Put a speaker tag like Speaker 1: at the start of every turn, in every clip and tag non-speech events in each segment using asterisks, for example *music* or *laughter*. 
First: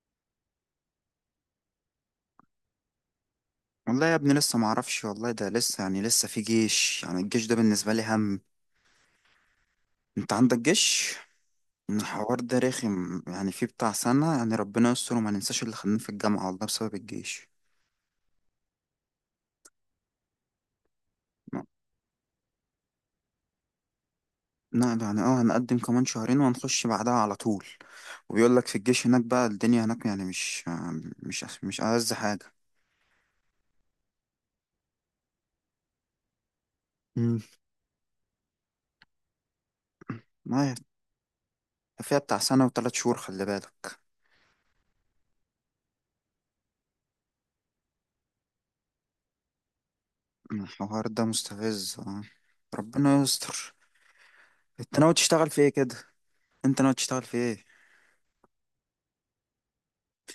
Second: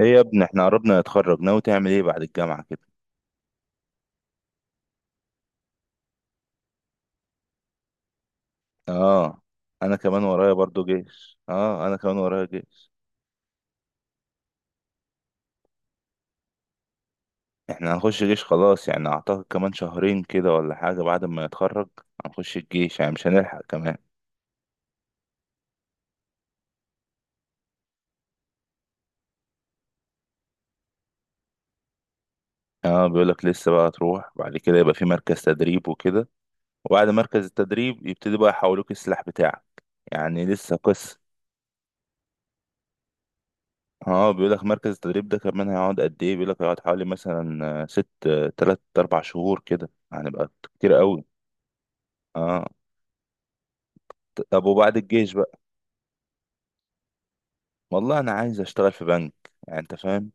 Speaker 1: ايه يا ابني، احنا قربنا نتخرج. ناوي تعمل ايه بعد الجامعة كده؟
Speaker 2: والله يا ابني لسه ما اعرفش والله، ده لسه يعني لسه في جيش. يعني الجيش ده بالنسبة لي هم.
Speaker 1: اه، انا كمان
Speaker 2: انت
Speaker 1: ورايا
Speaker 2: عندك
Speaker 1: برضو
Speaker 2: جيش؟
Speaker 1: جيش. اه، انا كمان
Speaker 2: الحوار
Speaker 1: ورايا
Speaker 2: ده
Speaker 1: جيش.
Speaker 2: رخم، يعني في بتاع سنة. يعني ربنا يستر وما ننساش اللي خلاني في الجامعة والله، بسبب الجيش.
Speaker 1: احنا هنخش جيش خلاص، يعني اعتقد كمان شهرين كده ولا حاجة بعد ما نتخرج. هنخش الجيش، يعني مش هنلحق كمان.
Speaker 2: لا ده يعني هنقدم كمان شهرين وهنخش بعدها على طول. وبيقول لك في الجيش هناك بقى الدنيا هناك يعني مش ألذ حاجة.
Speaker 1: اه، بيقولك لسه بقى تروح بعد كده، يبقى في مركز تدريب وكده، وبعد
Speaker 2: مم.
Speaker 1: مركز التدريب يبتدي بقى يحولوك السلاح بتاعك.
Speaker 2: *clears throat*
Speaker 1: يعني
Speaker 2: ما هي-
Speaker 1: لسه قصة.
Speaker 2: فيها بتاع سنة وثلاث شهور، خلي بالك.
Speaker 1: اه، بيقولك مركز التدريب ده كمان هيقعد قد ايه. بيقولك هيقعد حوالي مثلا ست تلات اربع شهور كده. هنبقى كتير
Speaker 2: الحوار ده
Speaker 1: قوي.
Speaker 2: مستفز، اه.
Speaker 1: اه.
Speaker 2: ربنا يستر.
Speaker 1: طب وبعد
Speaker 2: انت ناوي
Speaker 1: الجيش
Speaker 2: تشتغل
Speaker 1: بقى،
Speaker 2: في ايه كده؟ انت ناوي تشتغل في ايه؟
Speaker 1: والله انا عايز اشتغل في بنك. يعني انت فاهم.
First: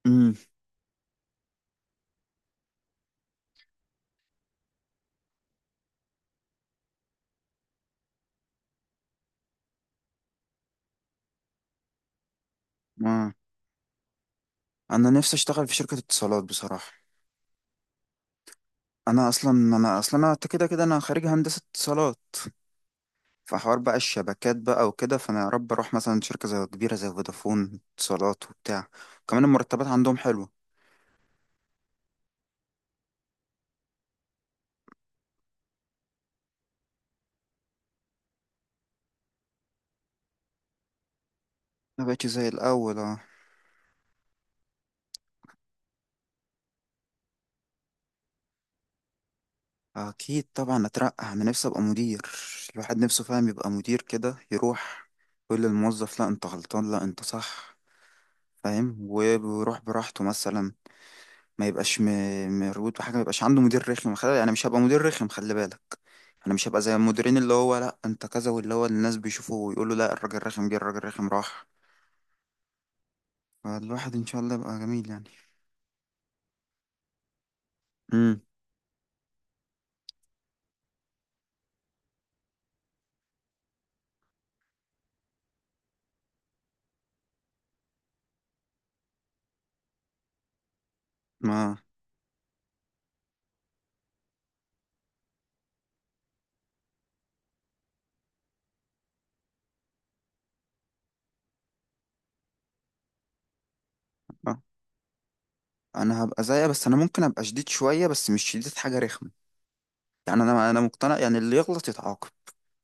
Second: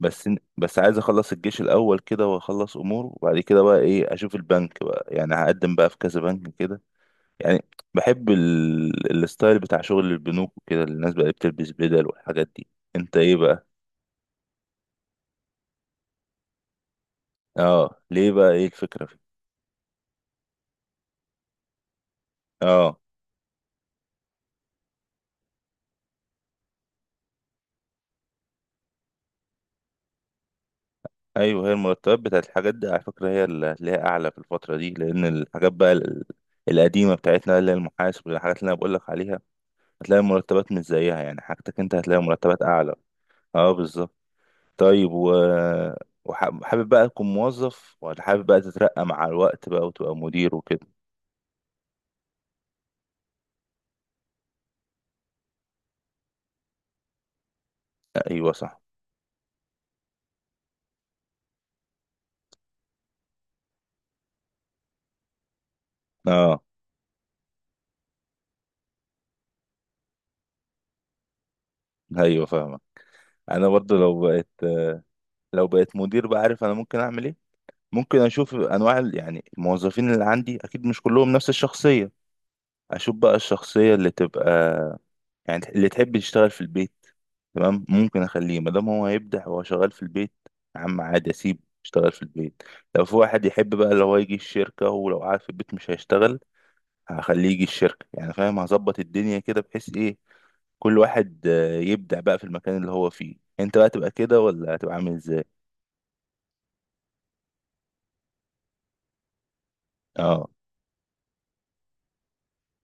Speaker 1: بس
Speaker 2: امم
Speaker 1: ن- بس عايز اخلص الجيش الاول كده واخلص امور، وبعد كده بقى ايه، اشوف البنك بقى. يعني هقدم بقى في كذا بنك كده. يعني بحب الستايل بتاع شغل البنوك وكده، اللي الناس بقى بتلبس بدل والحاجات دي. انت
Speaker 2: ما
Speaker 1: ايه بقى؟
Speaker 2: انا نفسي اشتغل في شركة اتصالات بصراحة.
Speaker 1: اه، ليه بقى؟ ايه الفكرة في؟
Speaker 2: انا اصلا كده كده انا خريج هندسة اتصالات.
Speaker 1: اه،
Speaker 2: فحوار بقى الشبكات بقى وكده، فانا يا رب اروح مثلا شركة زي كبيرة زي فودافون، اتصالات وبتاع. كمان المرتبات عندهم حلوة.
Speaker 1: ايوه. هي المرتبات بتاعت الحاجات دي على فكرة هي اللي هتلاقيها اعلى في الفترة دي، لان الحاجات بقى القديمة بتاعتنا اللي هي المحاسب والحاجات اللي انا بقول لك عليها، هتلاقي المرتبات مش زيها. يعني حاجتك انت
Speaker 2: ما
Speaker 1: هتلاقي
Speaker 2: بقتش زي
Speaker 1: مرتبات اعلى.
Speaker 2: الاول، اه.
Speaker 1: اه بالظبط. طيب، و وحابب بقى تكون موظف ولا حابب بقى تترقى مع الوقت بقى وتبقى
Speaker 2: اكيد
Speaker 1: مدير
Speaker 2: طبعا
Speaker 1: وكده؟
Speaker 2: اترقى، انا نفسي ابقى مدير. الواحد نفسه فاهم يبقى مدير كده، يروح يقول للموظف لا انت غلطان، لا انت صح.
Speaker 1: ايوه صح.
Speaker 2: فاهم؟ ويروح براحته مثلا، ما يبقاش مربوط بحاجه، ما يبقاش عنده مدير رخم. خلي، انا مش هبقى مدير رخم، خلي بالك. انا
Speaker 1: اه.
Speaker 2: مش هبقى زي المديرين اللي هو لا انت كذا، واللي هو الناس بيشوفوا ويقولوا لا الراجل رخم جه، الراجل رخم راح.
Speaker 1: ايوه فاهمك. انا برضو
Speaker 2: فالواحد
Speaker 1: لو
Speaker 2: ان شاء
Speaker 1: بقيت
Speaker 2: الله يبقى جميل يعني.
Speaker 1: لو بقيت مدير بقى، عارف انا ممكن اعمل ايه؟ ممكن
Speaker 2: امم
Speaker 1: اشوف انواع يعني الموظفين اللي عندي. اكيد مش كلهم نفس الشخصية. اشوف بقى الشخصية اللي تبقى، يعني اللي تحب يشتغل في البيت، تمام، ممكن اخليه ما دام هو هيبدع وهو شغال في البيت. يا عم عادي، اسيبه
Speaker 2: ما
Speaker 1: يشتغل في البيت. لو في واحد يحب بقى اللي هو يجي الشركة، ولو قاعد في البيت مش هيشتغل، هخليه يجي الشركة. يعني فاهم، هظبط الدنيا كده بحيث ايه، كل واحد يبدع بقى في المكان اللي هو فيه. انت بقى تبقى كده،
Speaker 2: آه.
Speaker 1: ولا هتبقى عامل ازاي؟
Speaker 2: انا هبقى زيها، بس انا ممكن ابقى شديد شويه، بس مش شديد حاجه رخمه. يعني
Speaker 1: اه.
Speaker 2: انا مقتنع، يعني اللي يغلط يتعاقب.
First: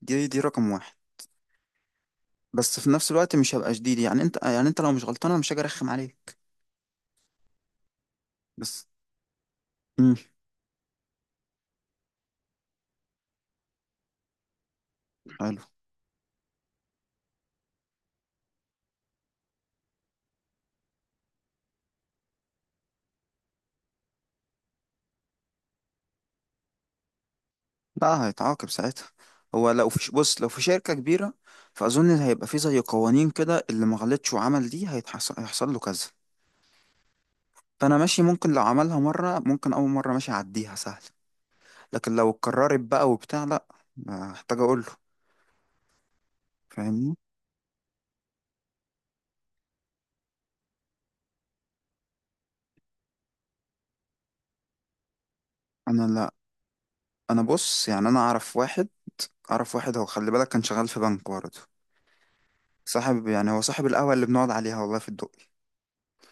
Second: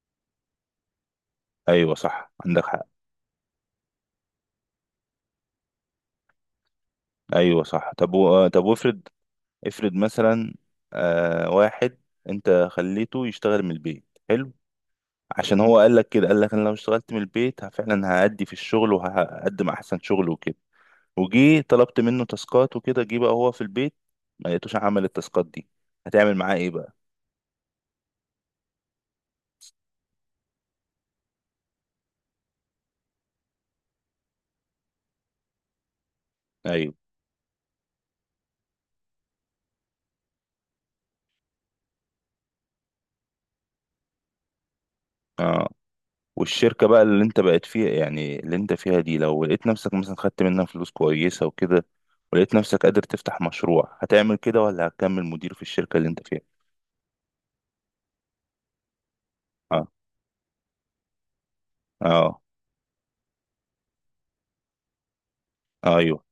Speaker 2: دي رقم واحد.
Speaker 1: ايوه صح، عندك
Speaker 2: بس
Speaker 1: حق.
Speaker 2: في نفس الوقت مش هبقى شديد، يعني انت لو مش غلطان انا مش هاجي ارخم عليك.
Speaker 1: ايوه صح. طب و... آه، طب
Speaker 2: بس.
Speaker 1: وافرض، افرض
Speaker 2: امم
Speaker 1: مثلا واحد انت خليته يشتغل من البيت، حلو، عشان
Speaker 2: حلو.
Speaker 1: هو قال لك كده، قال لك انا لو اشتغلت من البيت فعلا هأدي في الشغل وهقدم احسن شغل وكده. وجي طلبت منه تاسكات وكده، جه بقى هو في البيت ما لقيتوش عمل التاسكات دي. هتعمل معاه ايه بقى؟
Speaker 2: لا هيتعاقب ساعتها. هو لو في بص، لو في شركة كبيرة فأظن هيبقى في زي قوانين كده، اللي ما غلطش وعمل دي هيحصل له كذا.
Speaker 1: ايوه.
Speaker 2: فأنا ماشي، ممكن لو عملها مرة، ممكن أول مرة ماشي أعديها سهل، لكن لو اتكررت بقى وبتاع لأ، محتاج أقول له.
Speaker 1: اه. والشركة بقى
Speaker 2: فاهمني؟
Speaker 1: اللي انت بقت فيها، يعني اللي انت فيها دي، لو لقيت نفسك مثلا خدت منها فلوس كويسة وكده، ولقيت نفسك قادر تفتح مشروع، هتعمل كده ولا هتكمل مدير في الشركة
Speaker 2: أنا
Speaker 1: اللي انت
Speaker 2: لأ.
Speaker 1: فيها؟
Speaker 2: أنا بص، يعني أنا أعرف واحد.
Speaker 1: اه.
Speaker 2: هو خلي بالك كان شغال في بنك برضه.
Speaker 1: اه.
Speaker 2: صاحب، يعني هو صاحب القهوة اللي بنقعد عليها والله في الدقي.
Speaker 1: ايوه.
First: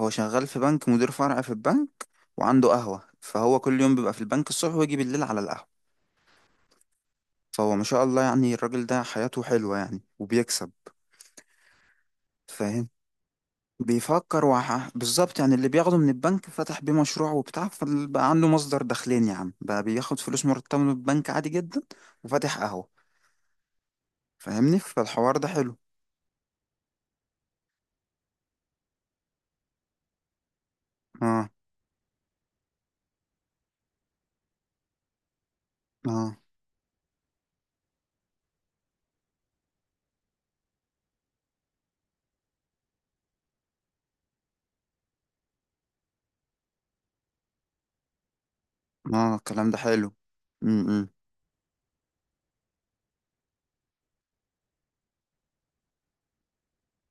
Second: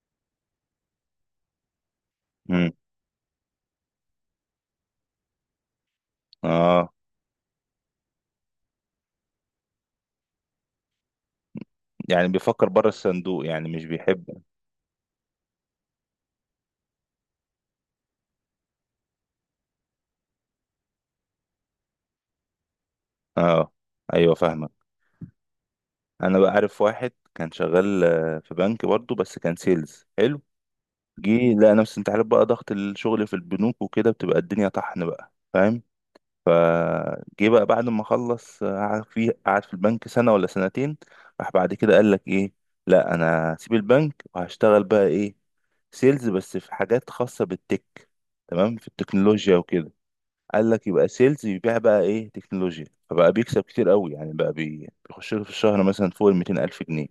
Speaker 2: هو شغال في بنك، مدير فرع في البنك، وعنده
Speaker 1: امم.
Speaker 2: قهوة، فهو كل يوم بيبقى في البنك الصبح، ويجي بالليل على القهوة.
Speaker 1: اه.
Speaker 2: فهو ما شاء الله يعني الراجل ده حياته حلوة يعني، وبيكسب.
Speaker 1: يعني بيفكر بره
Speaker 2: فاهم؟
Speaker 1: الصندوق، يعني مش بيحب.
Speaker 2: بيفكر بالظبط. يعني اللي بياخده من البنك فتح بيه مشروع وبتاع، فبقى عنده مصدر دخلين. يا عم بقى بياخد فلوس مرتبة من البنك عادي جدا، وفاتح قهوة.
Speaker 1: اه، ايوه فاهمك.
Speaker 2: فاهمني؟ فالحوار ده حلو.
Speaker 1: انا بقى عارف واحد كان شغال في بنك برضه، بس كان سيلز حلو. جه
Speaker 2: اه،
Speaker 1: لقى نفسه، انت عارف بقى ضغط الشغل في البنوك وكده، بتبقى الدنيا طحن بقى، فاهم.
Speaker 2: اه،
Speaker 1: فجه بقى بعد ما خلص قعد في قعد في البنك سنة ولا سنتين، راح بعد كده قال لك ايه، لا انا هسيب البنك وهشتغل بقى ايه، سيلز، بس في حاجات خاصة بالتك، تمام، في
Speaker 2: اه.
Speaker 1: التكنولوجيا
Speaker 2: الكلام ده
Speaker 1: وكده.
Speaker 2: حلو.
Speaker 1: قال لك يبقى
Speaker 2: امم
Speaker 1: سيلز يبيع بقى ايه، تكنولوجيا. فبقى بيكسب كتير قوي، يعني بقى بيخش له في الشهر مثلا فوق ال 200 ألف جنيه.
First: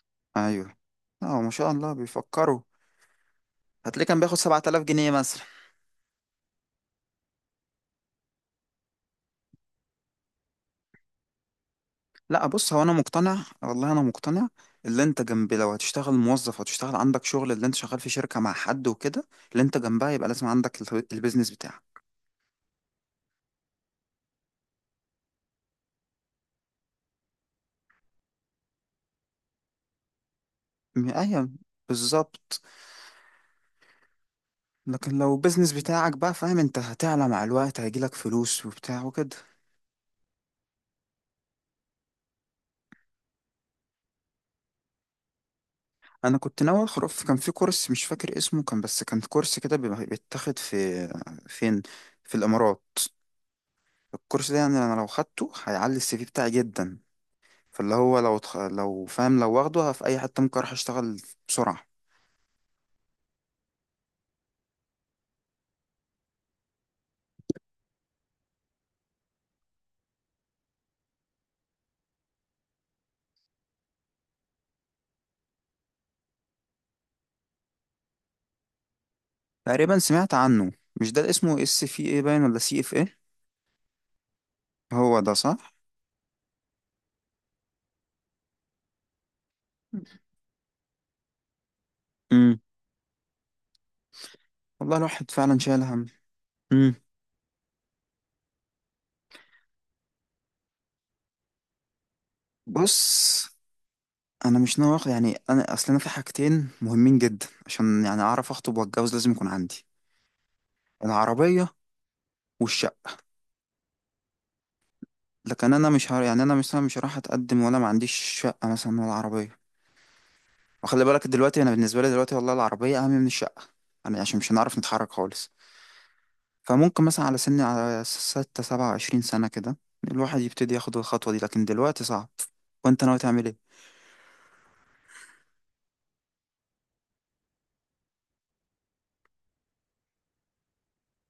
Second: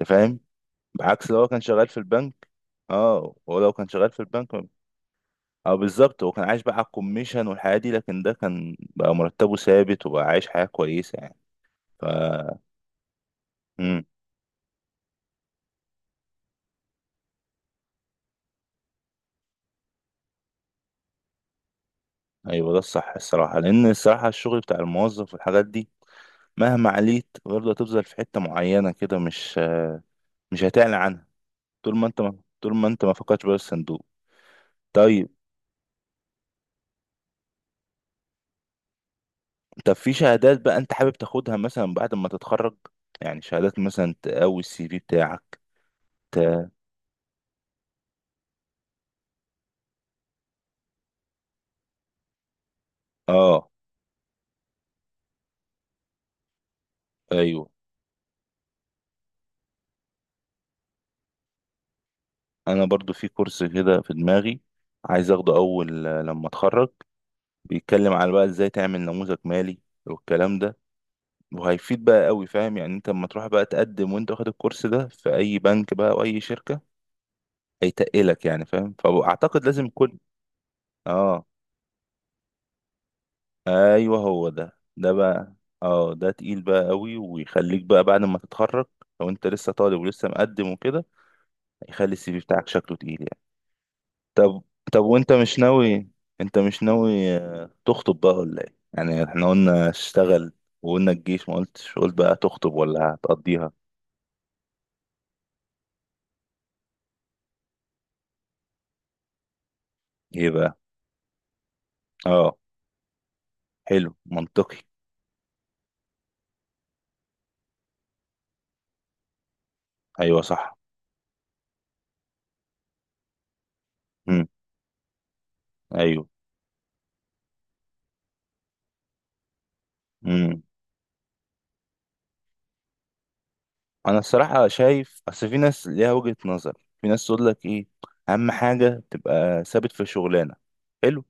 Speaker 1: انت فاهم.
Speaker 2: ايوه.
Speaker 1: بعكس لو
Speaker 2: اه،
Speaker 1: هو
Speaker 2: ما
Speaker 1: كان
Speaker 2: شاء
Speaker 1: شغال
Speaker 2: الله
Speaker 1: في البنك.
Speaker 2: بيفكروا.
Speaker 1: اه، هو لو كان
Speaker 2: هتلاقيه
Speaker 1: شغال
Speaker 2: كان
Speaker 1: في
Speaker 2: بياخد
Speaker 1: البنك،
Speaker 2: 7000 جنيه مثلا.
Speaker 1: اه بالظبط، هو كان عايش بقى على الكوميشن والحياة دي، لكن ده كان بقى مرتبه ثابت وبقى عايش حياة كويسة يعني. ف،
Speaker 2: لا بص، هو انا مقتنع، والله انا
Speaker 1: امم،
Speaker 2: مقتنع. اللي انت جنب، لو هتشتغل موظف وتشتغل عندك شغل، اللي انت شغال في شركة مع حد وكده، اللي انت جنبها يبقى لازم عندك البيزنس بتاعك.
Speaker 1: ايوه ده الصح الصراحة، لان الصراحة الشغل بتاع الموظف والحاجات دي، مهما عليت برضه هتفضل في حتة معينة كده، مش هتعلى عنها.
Speaker 2: ايوه بالظبط.
Speaker 1: طول ما انت ما فكرتش بره الصندوق.
Speaker 2: لكن
Speaker 1: طيب،
Speaker 2: لو البيزنس بتاعك بقى، فاهم، انت هتعلى مع الوقت هيجيلك فلوس وبتاع وكده.
Speaker 1: طب في شهادات بقى انت حابب تاخدها مثلا بعد ما تتخرج، يعني شهادات مثلا تقوي السي في بتاعك؟
Speaker 2: انا
Speaker 1: ت...
Speaker 2: كنت ناوي ادخل كان في كورس مش فاكر اسمه، كان بس كان كورس كده بيبقى بيتاخد في فين؟ في الامارات.
Speaker 1: اه،
Speaker 2: الكورس ده يعني انا لو خدته هيعلي الـCV بتاعي جدا.
Speaker 1: ايوه،
Speaker 2: فاللي هو لو لو فاهم، لو واخده في اي حته ممكن اروح اشتغل بسرعه.
Speaker 1: انا برضو في كورس كده في دماغي عايز اخده اول لما اتخرج، بيتكلم على بقى ازاي تعمل نموذج مالي والكلام ده. وهيفيد بقى قوي، فاهم، يعني انت لما تروح بقى تقدم وانت واخد الكورس ده في اي بنك بقى او اي شركة، هيتقلك، يعني فاهم. فاعتقد لازم
Speaker 2: تقريبا
Speaker 1: كل.
Speaker 2: سمعت عنه. مش ده اللي
Speaker 1: اه،
Speaker 2: اسمه SVA باين، ولا CFA؟
Speaker 1: ايوه، هو ده
Speaker 2: هو ده
Speaker 1: بقى.
Speaker 2: صح.
Speaker 1: اه، ده تقيل بقى قوي، ويخليك بقى بعد ما تتخرج، لو انت لسه طالب ولسه مقدم وكده، هيخلي السي في
Speaker 2: امم
Speaker 1: بتاعك شكله تقيل يعني. طب،
Speaker 2: والله
Speaker 1: طب وانت
Speaker 2: الواحد
Speaker 1: مش
Speaker 2: فعلا شايل هم.
Speaker 1: ناوي، انت مش
Speaker 2: امم
Speaker 1: ناوي تخطب بقى ولا ايه؟ يعني احنا قلنا اشتغل، وقلنا الجيش، ما قلتش قلت بقى تخطب ولا
Speaker 2: بص
Speaker 1: هتقضيها.
Speaker 2: انا مش ناوي اخد، يعني انا اصل انا في حاجتين مهمين جدا، عشان يعني اعرف اخطب واتجوز لازم يكون عندي
Speaker 1: ايه بقى؟
Speaker 2: العربيه
Speaker 1: اه،
Speaker 2: والشقه.
Speaker 1: حلو، منطقي.
Speaker 2: لكن انا مش يعني انا مثلا مش هروح اتقدم ولا ما عنديش شقه مثلا ولا عربيه.
Speaker 1: ايوه صح.
Speaker 2: وخلي بالك دلوقتي انا بالنسبه لي دلوقتي والله العربيه اهم من الشقه، يعني عشان
Speaker 1: امم.
Speaker 2: مش هنعرف نتحرك خالص.
Speaker 1: ايوه.
Speaker 2: فممكن مثلا على 26 27 سنة كده الواحد
Speaker 1: امم.
Speaker 2: يبتدي ياخد الخطوة دي، لكن دلوقتي صعب. وانت ناوي تعمل ايه؟
Speaker 1: انا الصراحه شايف، اصل في ناس ليها وجهة نظر، في ناس تقول لك ايه، اهم حاجه تبقى ثابت في شغلانه، حلو،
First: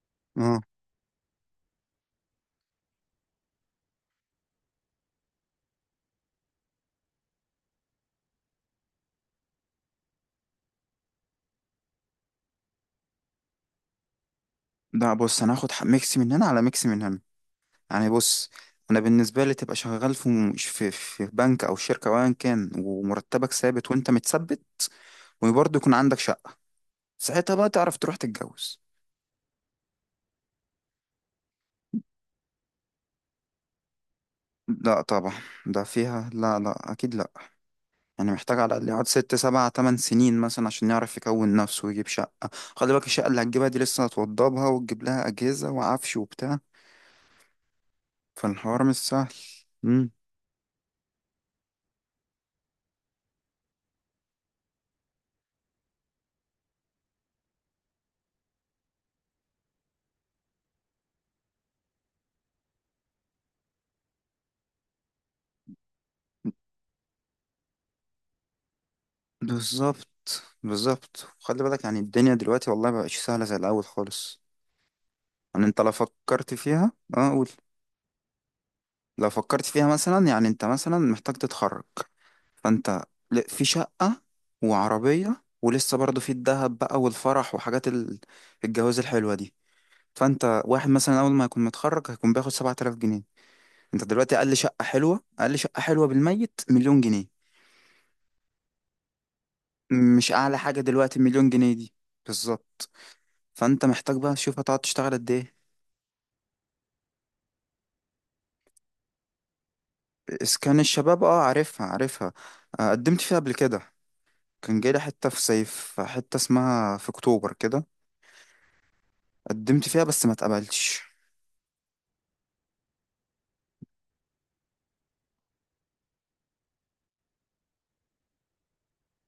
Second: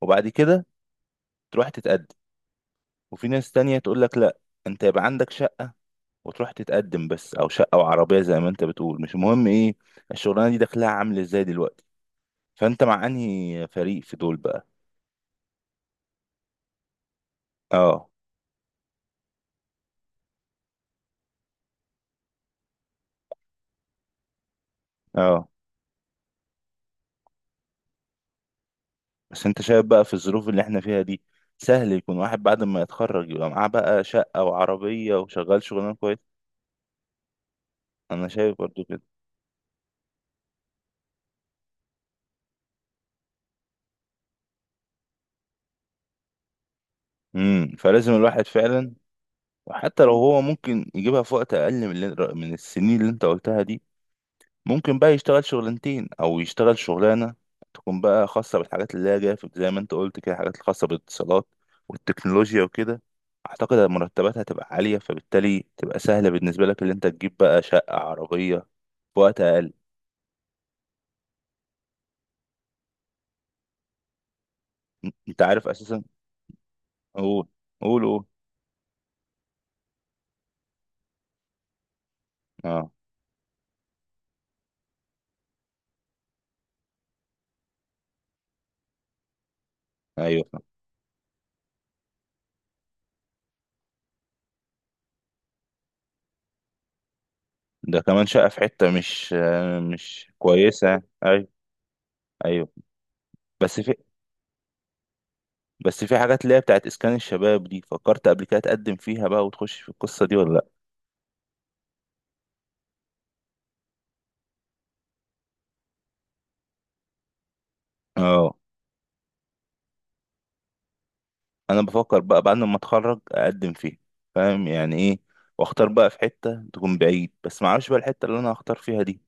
Speaker 1: وبعد
Speaker 2: اه،
Speaker 1: كده تروح تتقدم. وفي ناس تانية تقول لك لا، انت يبقى عندك شقه وتروح تتقدم بس، او شقه او عربيه، زي ما انت بتقول، مش مهم ايه الشغلانه دي دخلها عامل ازاي دلوقتي. فانت مع انهي فريق في دول بقى؟
Speaker 2: لا بص انا هاخد ميكس من هنا على ميكس من هنا.
Speaker 1: اه.
Speaker 2: يعني بص، انا بالنسبة لي تبقى شغال في في, بنك او شركة او ايا كان، ومرتبك ثابت وانت متثبت،
Speaker 1: اه.
Speaker 2: وبرضه يكون عندك شقة. ساعتها بقى تعرف تروح تتجوز.
Speaker 1: بس انت شايف بقى في الظروف اللي احنا فيها دي، سهل يكون واحد بعد ما يتخرج يبقى معاه بقى شقه
Speaker 2: لا
Speaker 1: وعربيه
Speaker 2: طبعا،
Speaker 1: وشغال
Speaker 2: ده
Speaker 1: شغلانه كويس؟
Speaker 2: فيها لا، لا اكيد لا.
Speaker 1: انا
Speaker 2: يعني
Speaker 1: شايف
Speaker 2: محتاج على
Speaker 1: برضو
Speaker 2: الأقل
Speaker 1: كده.
Speaker 2: يقعد 6 7 8 سنين مثلا عشان يعرف يكون نفسه ويجيب شقة. خلي بالك الشقة اللي هتجيبها دي لسه هتوضبها وتجيب لها أجهزة وعفش وبتاع.
Speaker 1: فلازم الواحد
Speaker 2: فالحوار
Speaker 1: فعلا.
Speaker 2: مش سهل.
Speaker 1: وحتى لو
Speaker 2: مم.
Speaker 1: هو ممكن يجيبها في وقت اقل من من السنين اللي انت قلتها دي، ممكن بقى يشتغل شغلانتين، او يشتغل شغلانه تكون بقى خاصه بالحاجات اللي هي جايه زي ما انت قلت كده، الحاجات الخاصه بالاتصالات والتكنولوجيا وكده. اعتقد المرتبات هتبقى عاليه، فبالتالي تبقى سهله بالنسبه لك اللي انت تجيب بقى شقه عربيه في وقت اقل.
Speaker 2: بالظبط، بالظبط. خلي بالك يعني الدنيا دلوقتي والله مبقتش سهلة زي الأول خالص.
Speaker 1: انت
Speaker 2: يعني
Speaker 1: عارف
Speaker 2: أنت لو
Speaker 1: اساسا.
Speaker 2: فكرت فيها أه
Speaker 1: قول،
Speaker 2: قول.
Speaker 1: قول قول.
Speaker 2: لو فكرت فيها مثلا، يعني أنت مثلا محتاج تتخرج.
Speaker 1: اه،
Speaker 2: فأنت في شقة وعربية، ولسه برضه في الدهب بقى والفرح وحاجات الجواز الحلوة دي.
Speaker 1: ايوه
Speaker 2: فانت
Speaker 1: فاهم.
Speaker 2: واحد مثلا اول ما يكون متخرج هيكون بياخد 7000 جنيه. انت دلوقتي اقل شقه حلوه، اقل شقه حلوه بالـ100 مليون جنيه.
Speaker 1: ده كمان شقه في حته مش مش
Speaker 2: مش اعلى حاجه
Speaker 1: كويسه،
Speaker 2: دلوقتي،
Speaker 1: ايوه.
Speaker 2: مليون جنيه دي.
Speaker 1: ايوه.
Speaker 2: بالظبط.
Speaker 1: بس
Speaker 2: فانت
Speaker 1: في
Speaker 2: محتاج بقى تشوف هتقعد تشتغل قد ايه.
Speaker 1: بس في حاجات اللي هي بتاعت اسكان الشباب دي، فكرت قبل كده تقدم فيها بقى وتخش في القصه دي ولا لا؟
Speaker 2: اسكان الشباب، اه عارفها، عارفها. آه، قدمت فيها قبل كده. كان جاي لي حته في صيف، حته اسمها في اكتوبر كده.
Speaker 1: اه،
Speaker 2: قدمت فيها بس ما اتقبلتش.
Speaker 1: انا بفكر بقى بعد ما اتخرج اقدم فيه. فاهم يعني ايه، واختار بقى في حتة تكون بعيد، بس ما اعرفش بقى الحتة اللي انا هختار فيها دي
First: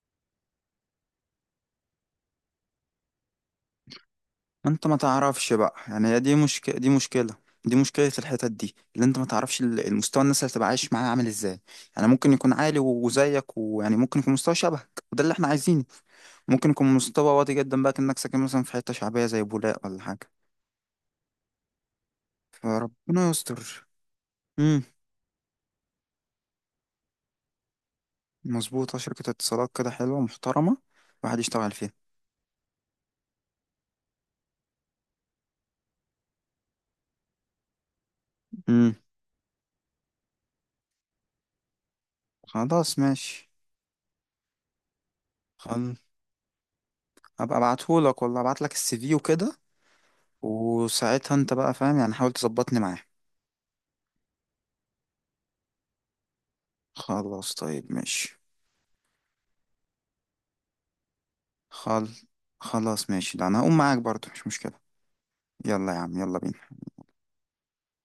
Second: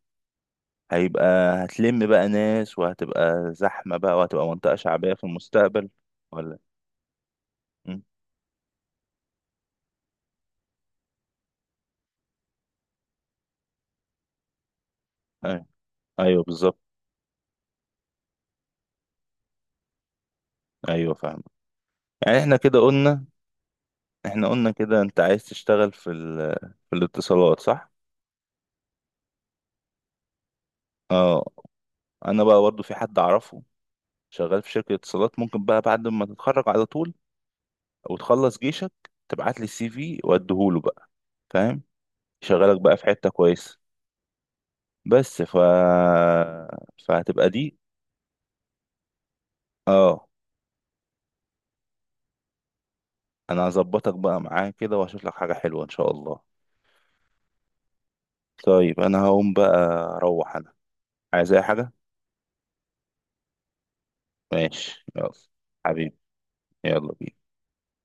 Speaker 1: هيبقى، هتلم بقى ناس، وهتبقى زحمة بقى، وهتبقى منطقة
Speaker 2: انت ما
Speaker 1: شعبية في
Speaker 2: تعرفش بقى،
Speaker 1: المستقبل
Speaker 2: يعني هي دي
Speaker 1: ولا.
Speaker 2: مشكلة. دي مشكلة، دي
Speaker 1: مم.
Speaker 2: مشكلة الحتت دي اللي انت ما تعرفش المستوى الناس اللي هتبقى عايش معاه عامل ازاي. يعني ممكن يكون عالي وزيك، ويعني ممكن يكون مستوى شبهك، وده اللي احنا
Speaker 1: أيوة.
Speaker 2: عايزينه.
Speaker 1: ايوه
Speaker 2: ممكن
Speaker 1: بالظبط.
Speaker 2: يكون مستوى واطي جدا بقى، كأنك ساكن مثلا في حتة شعبية زي بولاق ولا حاجة.
Speaker 1: ايوه فاهم. يعني احنا كده قلنا،
Speaker 2: فربنا يستر.
Speaker 1: احنا قلنا
Speaker 2: امم
Speaker 1: كده انت عايز تشتغل في في الاتصالات، صح؟
Speaker 2: مظبوطة، شركة اتصالات كده حلوة محترمة، الواحد
Speaker 1: اه،
Speaker 2: يشتغل فيها.
Speaker 1: انا بقى برضو في حد اعرفه شغال في شركة اتصالات، ممكن بقى بعد ما تتخرج على طول او تخلص جيشك،
Speaker 2: امم
Speaker 1: تبعت لي السي في واديهوله بقى، فاهم، يشغلك بقى
Speaker 2: خلاص
Speaker 1: في حتة
Speaker 2: ماشي.
Speaker 1: كويسة. بس ف
Speaker 2: خل...
Speaker 1: فهتبقى
Speaker 2: ابقى
Speaker 1: دي.
Speaker 2: ابعتهولك والله، ابعتلك الـCV وكده،
Speaker 1: اه،
Speaker 2: وساعتها انت بقى فاهم، يعني حاول تظبطني معاه.
Speaker 1: انا هظبطك بقى معاه كده وهشوف لك حاجة حلوة ان شاء الله.
Speaker 2: خلاص طيب ماشي.
Speaker 1: طيب انا هقوم بقى، اروح انا. عايز اي حاجة؟
Speaker 2: خل... خلاص ماشي، ده انا هقوم معاك برضه مش مشكلة.
Speaker 1: ماشي، يلا.
Speaker 2: يلا يا
Speaker 1: حبيبي،
Speaker 2: عم، يلا بينا.
Speaker 1: يلا بينا.